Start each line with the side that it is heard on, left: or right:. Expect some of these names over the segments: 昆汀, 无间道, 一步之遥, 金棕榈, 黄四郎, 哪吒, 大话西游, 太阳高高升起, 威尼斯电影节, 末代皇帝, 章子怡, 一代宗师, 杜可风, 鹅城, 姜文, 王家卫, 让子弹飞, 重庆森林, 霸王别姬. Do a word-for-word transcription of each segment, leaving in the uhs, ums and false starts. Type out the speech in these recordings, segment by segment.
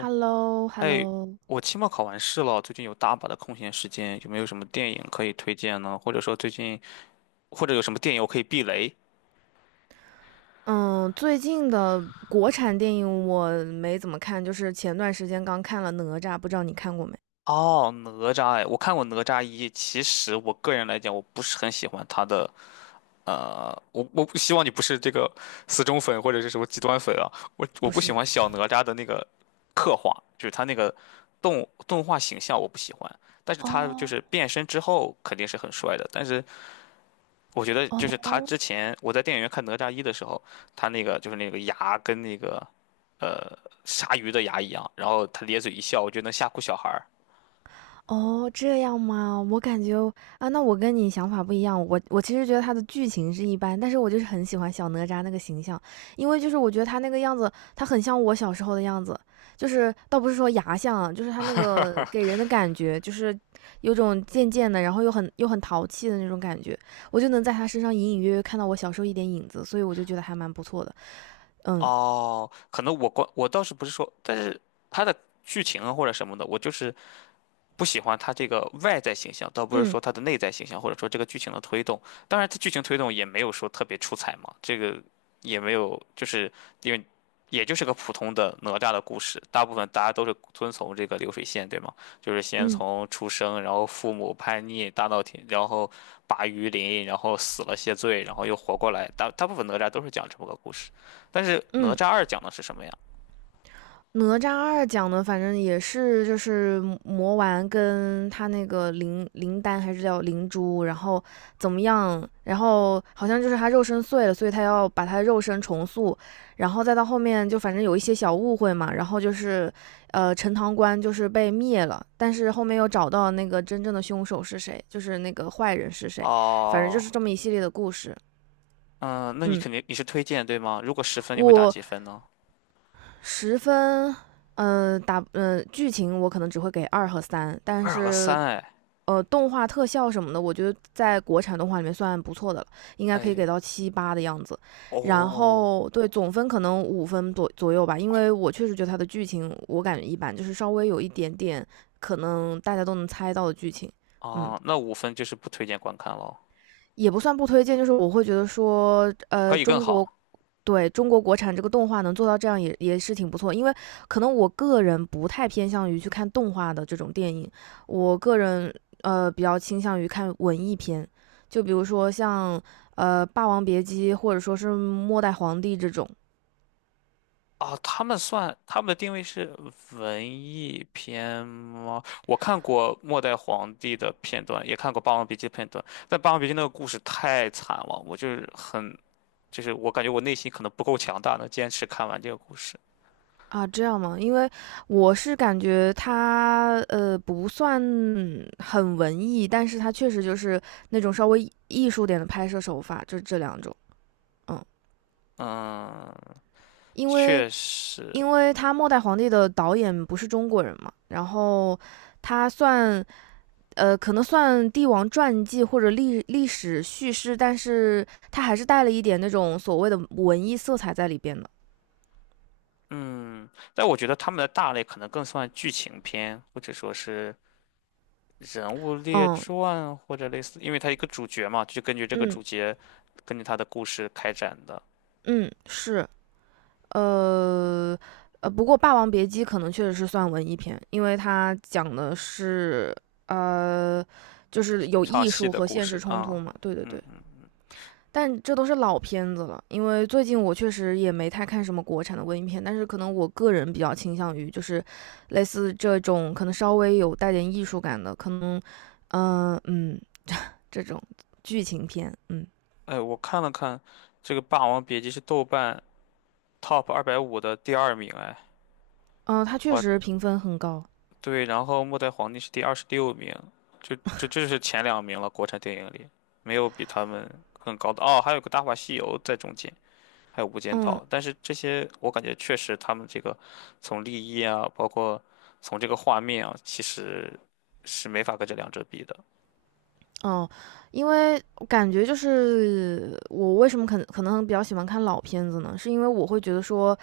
right: h e l l o h e l l o.
left: 哎，我期末考完试了，最近有大把的空闲时间，有没有什么电影可以推荐呢？或者说最近，或者有什么电影我可以避雷？
right: 嗯，最近的国产电影我没怎么看，就是前段时间刚看了《哪吒》，不知道你看过没？
left: 哦，哪吒，哎，我看过《哪吒一》。其实我个人来讲，我不是很喜欢他的，呃，我我不希望你不是这个死忠粉或者是什么极端粉啊。我我
right: 不
left: 不喜
right: 是。
left: 欢小哪吒的那个刻画，就是他那个动动画形象我不喜欢，但是他就
right: 哦
left: 是变身之后肯定是很帅的，但是。我觉得就是他
right: 哦，
left: 之前我在电影院看《哪吒一》的时候，他那个就是那个牙跟那个呃鲨鱼的牙一样，然后他咧嘴一笑，我觉得能吓哭小孩儿。
right: 哦，这样吗？我感觉啊，那我跟你想法不一样。我我其实觉得他的剧情是一般，但是我就是很喜欢小哪吒那个形象，因为就是我觉得他那个样子，他很像我小时候的样子，就是倒不是说牙像啊，就是他那个给 人的感觉，就是有种贱贱的，然后又很又很淘气的那种感觉，我就能在他身上隐隐约约看到我小时候一点影子，所以我就觉得还蛮不错的。嗯。
left: 哦，可能我关我倒是不是说，但是他的剧情啊或者什么的，我就是不喜欢他这个外在形象，倒不是
right: 嗯。
left: 说他的内在形象，或者说这个剧情的推动。当然，他剧情推动也没有说特别出彩嘛，这个也没有，就是因为也就是个普通的哪吒的故事，大部分大家都是遵从这个流水线，对吗？就是先
right: 嗯。
left: 从出生，然后父母叛逆大闹天，然后拔鱼鳞，然后死了谢罪，然后又活过来，大大部分哪吒都是讲这么个故事。但是哪
right: 嗯。
left: 吒二讲的是什么呀？
right: 哪吒二讲的，反正也是就是魔丸跟他那个灵灵丹还是叫灵珠，然后怎么样？然后好像就是他肉身碎了，所以他要把他肉身重塑，然后再到后面就反正有一些小误会嘛，然后就是呃陈塘关就是被灭了，但是后面又找到那个真正的凶手是谁，就是那个坏人是谁，反正就是
left: 哦，
right: 这么一系列的故事。
left: 嗯，那你
right: 嗯，
left: 肯定你是推荐对吗？如果十分，你会打
right: 我
left: 几分呢？
right: 十分。嗯打，嗯剧情我可能只会给二和三，但
left: 二和
right: 是
left: 三，哎，
right: 呃，动画特效什么的，我觉得在国产动画里面算不错的了，应该可以给
left: 哎，
right: 到七八的样子。然
left: 哦，
right: 后对总分可能五分左左右吧，因为我确实觉得它的剧情我感觉一般，就是稍微有一点点可能大家都能猜到的剧情。嗯，
left: 啊，那五分就是不推荐观看了，
right: 也不算不推荐，就是我会觉得说，
left: 可
right: 呃，
left: 以更
right: 中国
left: 好
right: 对中国国产这个动画能做到这样也也是挺不错，因为可能我个人不太偏向于去看动画的这种电影，我个人呃比较倾向于看文艺片，就比如说像呃《霸王别姬》或者说是《末代皇帝》这种。
left: 啊。他们算他们的定位是文艺片吗？我看过《末代皇帝》的片段，也看过《霸王别姬》的片段，但《霸王别姬》那个故事太惨了，我就是很，就是我感觉我内心可能不够强大，能坚持看完这个故事。
right: 啊，这样吗？因为我是感觉它呃不算很文艺，但是它确实就是那种稍微艺术点的拍摄手法，就这两种。嗯，
left: 嗯，
right: 因为
left: 确实，
right: 因为他《末代皇帝》的导演不是中国人嘛，然后他算呃，可能算帝王传记或者历历史叙事，但是他还是带了一点那种所谓的文艺色彩在里边的。
left: 嗯，但我觉得他们的大类可能更算剧情片，或者说是人物列
right: 嗯。
left: 传，或者类似，因为他一个主角嘛，就根据这个
right: 嗯。
left: 主角，根据他的故事开展的
right: 嗯，是。呃呃，不过《霸王别姬》可能确实是算文艺片，因为它讲的是呃，就是有
left: 唱
right: 艺
left: 戏
right: 术
left: 的
right: 和
left: 故
right: 现实
left: 事
right: 冲突
left: 啊。
right: 嘛。对对
left: 嗯
right: 对。
left: 嗯，
right: 但这都是老片子了，因为最近我确实也没太看什么国产的文艺片，但是可能我个人比较倾向于就是类似这种可能稍微有带点艺术感的，可能，嗯、呃嗯，这种剧情片。嗯。
left: 哎，我看了看，这个《霸王别姬》是豆瓣 Top 二百五的第二名，哎，
right: 嗯，呃，它确
left: 哇，
right: 实评分很高。
left: 对，然后《末代皇帝》是第二十六名，就这这就是前两名了，国产电影里没有比他们更高的哦，还有个《大话西游》在中间。还有《无 间道》，
right: 嗯。
left: 但是这些我感觉确实他们这个从立意啊，包括从这个画面啊，其实是没法跟这两者比的
right: 哦，因为我感觉就是我为什么可能可能比较喜欢看老片子呢？是因为我会觉得说，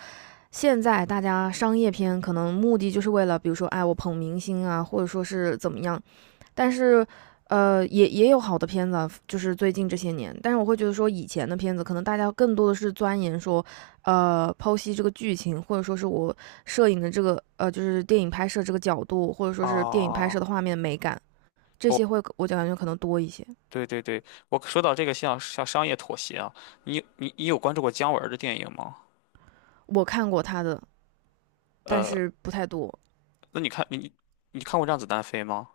right: 现在大家商业片可能目的就是为了，比如说，哎，我捧明星啊，或者说是怎么样，但是，呃，也也有好的片子啊就是最近这些年。但是我会觉得说，以前的片子可能大家更多的是钻研说，呃，剖析这个剧情，或者说是我摄影的这个，呃，就是电影拍摄这个角度，或者说是电影拍摄
left: 啊。
right: 的画面美感，这
left: 哦，
right: 些会我感觉可能多一些。
left: 对对对，我说到这个像像商业妥协啊，你你你有关注过姜文儿的电影吗？
right: 我看过他的，但
left: 呃，
right: 是不太多。
left: 那你看你你看过《让子弹飞》吗？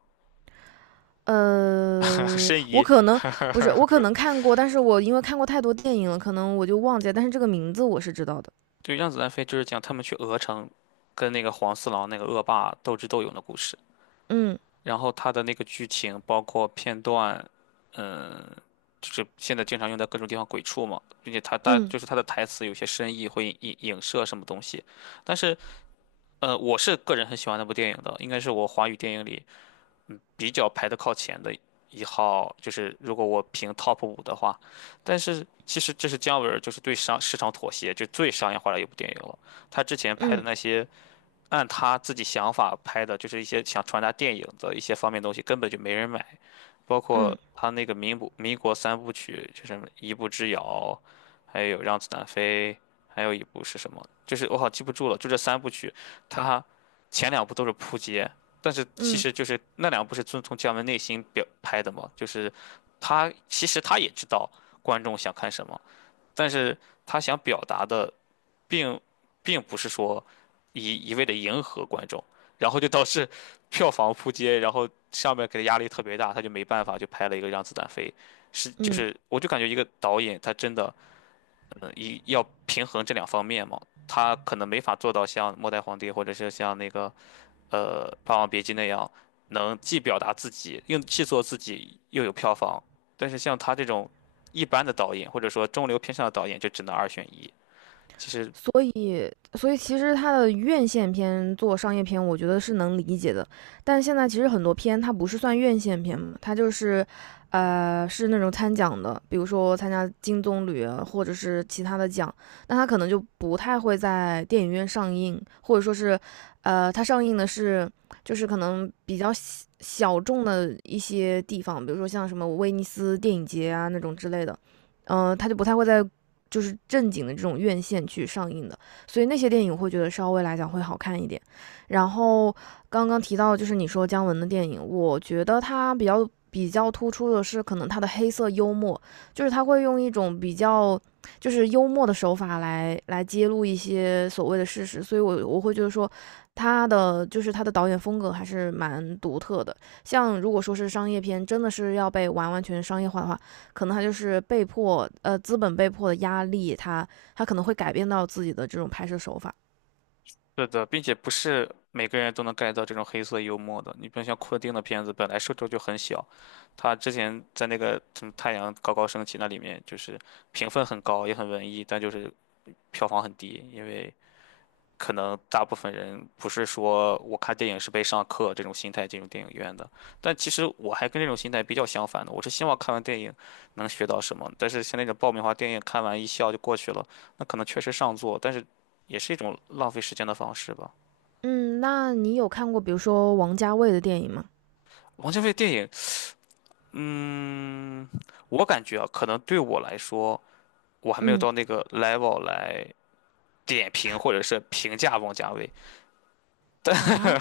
right: 呃，
left: 申
right: 我
left: 遗，
right: 可能不是，我可能看过，但是我因为看过太多电影了，可能我就忘记了。但是这个名字我是知道的。
left: 对，《让子弹飞》就是讲他们去鹅城跟那个黄四郎那个恶霸斗智斗勇的故事。
right: 嗯。
left: 然后他的那个剧情包括片段，嗯，就是现在经常用在各种地方鬼畜嘛，并且他大
right: 嗯。
left: 就是他的台词有些深意，会影影射什么东西。但是，呃，我是个人很喜欢那部电影的，应该是我华语电影里比较排的靠前的一号，就是如果我评 top 五的话。但是其实这是姜文儿就是对商市场妥协，就最商业化的一部电影了。他之前拍的
right: 嗯。
left: 那些。按他自己想法拍的，就是一些想传达电影的一些方面东西，根本就没人买。包括
right: 嗯。
left: 他那个民不民国三部曲，就是什么一步之遥》，还有《让子弹飞》，还有一部是什么？就是我好记不住了。就这三部曲，他前两部都是扑街，但是其
right: 嗯。
left: 实就是那两部是遵从姜文内心表拍的嘛，就是他其实他也知道观众想看什么，但是他想表达的。并并不是说一一味的迎合观众，然后就导致 票房扑街，然后上面给他压力特别大，他就没办法就拍了一个《让子弹飞》，是就
right: 嗯，
left: 是我就感觉一个导演他真的嗯一要平衡这两方面嘛。他可能没法做到像《末代皇帝》或者是像那个呃《霸王别姬》那样，能既表达自己又既做自己又有票房，但是像他这种一般的导演或者说中流偏上的导演就只能二选一，其实
right: 所以所以其实他的院线片做商业片，我觉得是能理解的。但现在其实很多片它不是算院线片嘛，它就是，呃，是那种参奖的，比如说参加金棕榈啊或者是其他的奖，那它可能就不太会在电影院上映，或者说是，呃，它上映的是就是可能比较小小众的一些地方，比如说像什么威尼斯电影节啊那种之类的。嗯、呃，它就不太会在就是正经的这种院线去上映的，所以那些电影我会觉得稍微来讲会好看一点。然后刚刚提到就是你说姜文的电影，我觉得他比较比较突出的是可能他的黑色幽默，就是他会用一种比较就是幽默的手法来来揭露一些所谓的事实，所以我我会觉得说他的就是他的导演风格还是蛮独特的。像如果说是商业片，真的是要被完完全商业化的话，可能他就是被迫，呃，资本被迫的压力，他他可能会改变到自己的这种拍摄手法。
left: 是的。并且不是每个人都能 get 到这种黑色幽默的。你比如像昆汀的片子，本来受众就很小，他之前在那个什么《太阳高高升起》那里面，就是评分很高，也很文艺，但就是票房很低，因为可能大部分人不是说我看电影是被上课这种心态进入电影院的。但其实我还跟这种心态比较相反的，我是希望看完电影能学到什么。但是像那种爆米花电影，看完一笑就过去了，那可能确实上座，但是也是一种浪费时间的方式吧。
right: 嗯，那你有看过比如说王家卫的电影吗？
left: 王家卫电影，嗯，我感觉啊，可能对我来说，我还没有
right: 嗯
left: 到那个 level 来点评或者是评价王家卫。
right: 啊。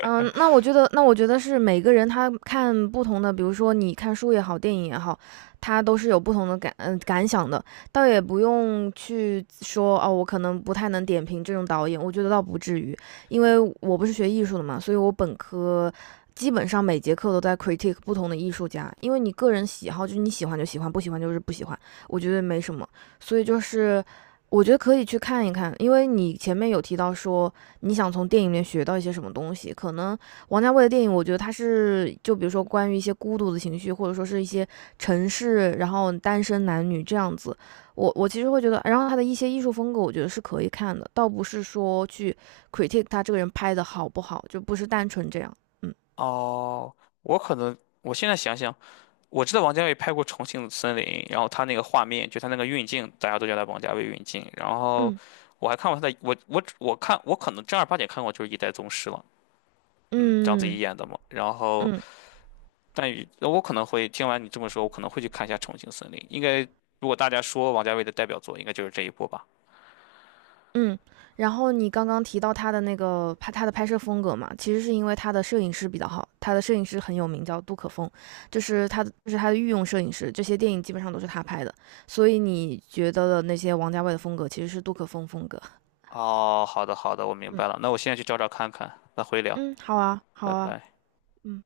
right: 嗯，那我觉得那我觉得是每个人他看不同的，比如说你看书也好，电影也好，他都是有不同的感嗯、感想的，倒也不用去说哦，我可能不太能点评这种导演，我觉得倒不至于，因为我不是学艺术的嘛，所以我本科基本上每节课都在 critique 不同的艺术家，因为你个人喜好就是你喜欢就喜欢，不喜欢就是不喜欢，我觉得没什么，所以就是我觉得可以去看一看，因为你前面有提到说你想从电影里面学到一些什么东西？可能王家卫的电影，我觉得他是就比如说关于一些孤独的情绪，或者说是一些城市，然后单身男女这样子。我我其实会觉得，然后他的一些艺术风格，我觉得是可以看的，倒不是说去 critique 他这个人拍的好不好，就不是单纯这样。嗯。
left: 哦，我可能我现在想想，我知道王家卫拍过《重庆森林》，然后他那个画面，就他那个运镜，大家都叫他王家卫运镜。然后
right: 嗯。
left: 我还看过他的，我我我看我可能正儿八经看过就是《一代宗师》了，嗯，章子怡
right: 嗯。
left: 演的嘛。然后
right: 嗯。
left: 但与那我可能会听完你这么说，我可能会去看一下《重庆森林》。应该，如果大家说王家卫的代表作，应该就是这一部吧。
right: 嗯，然后你刚刚提到他的那个拍他的拍摄风格嘛，其实是因为他的摄影师比较好，他的摄影师很有名，叫杜可风，就是他的，就是他的御用摄影师，这些电影基本上都是他拍的，所以你觉得的那些王家卫的风格其实是杜可风风格。
left: 哦，好的好的，我明
right: 嗯。
left: 白了。那我现在去找找看看，那回聊，
right: 嗯，好啊好
left: 拜
right: 啊。
left: 拜。
right: 嗯。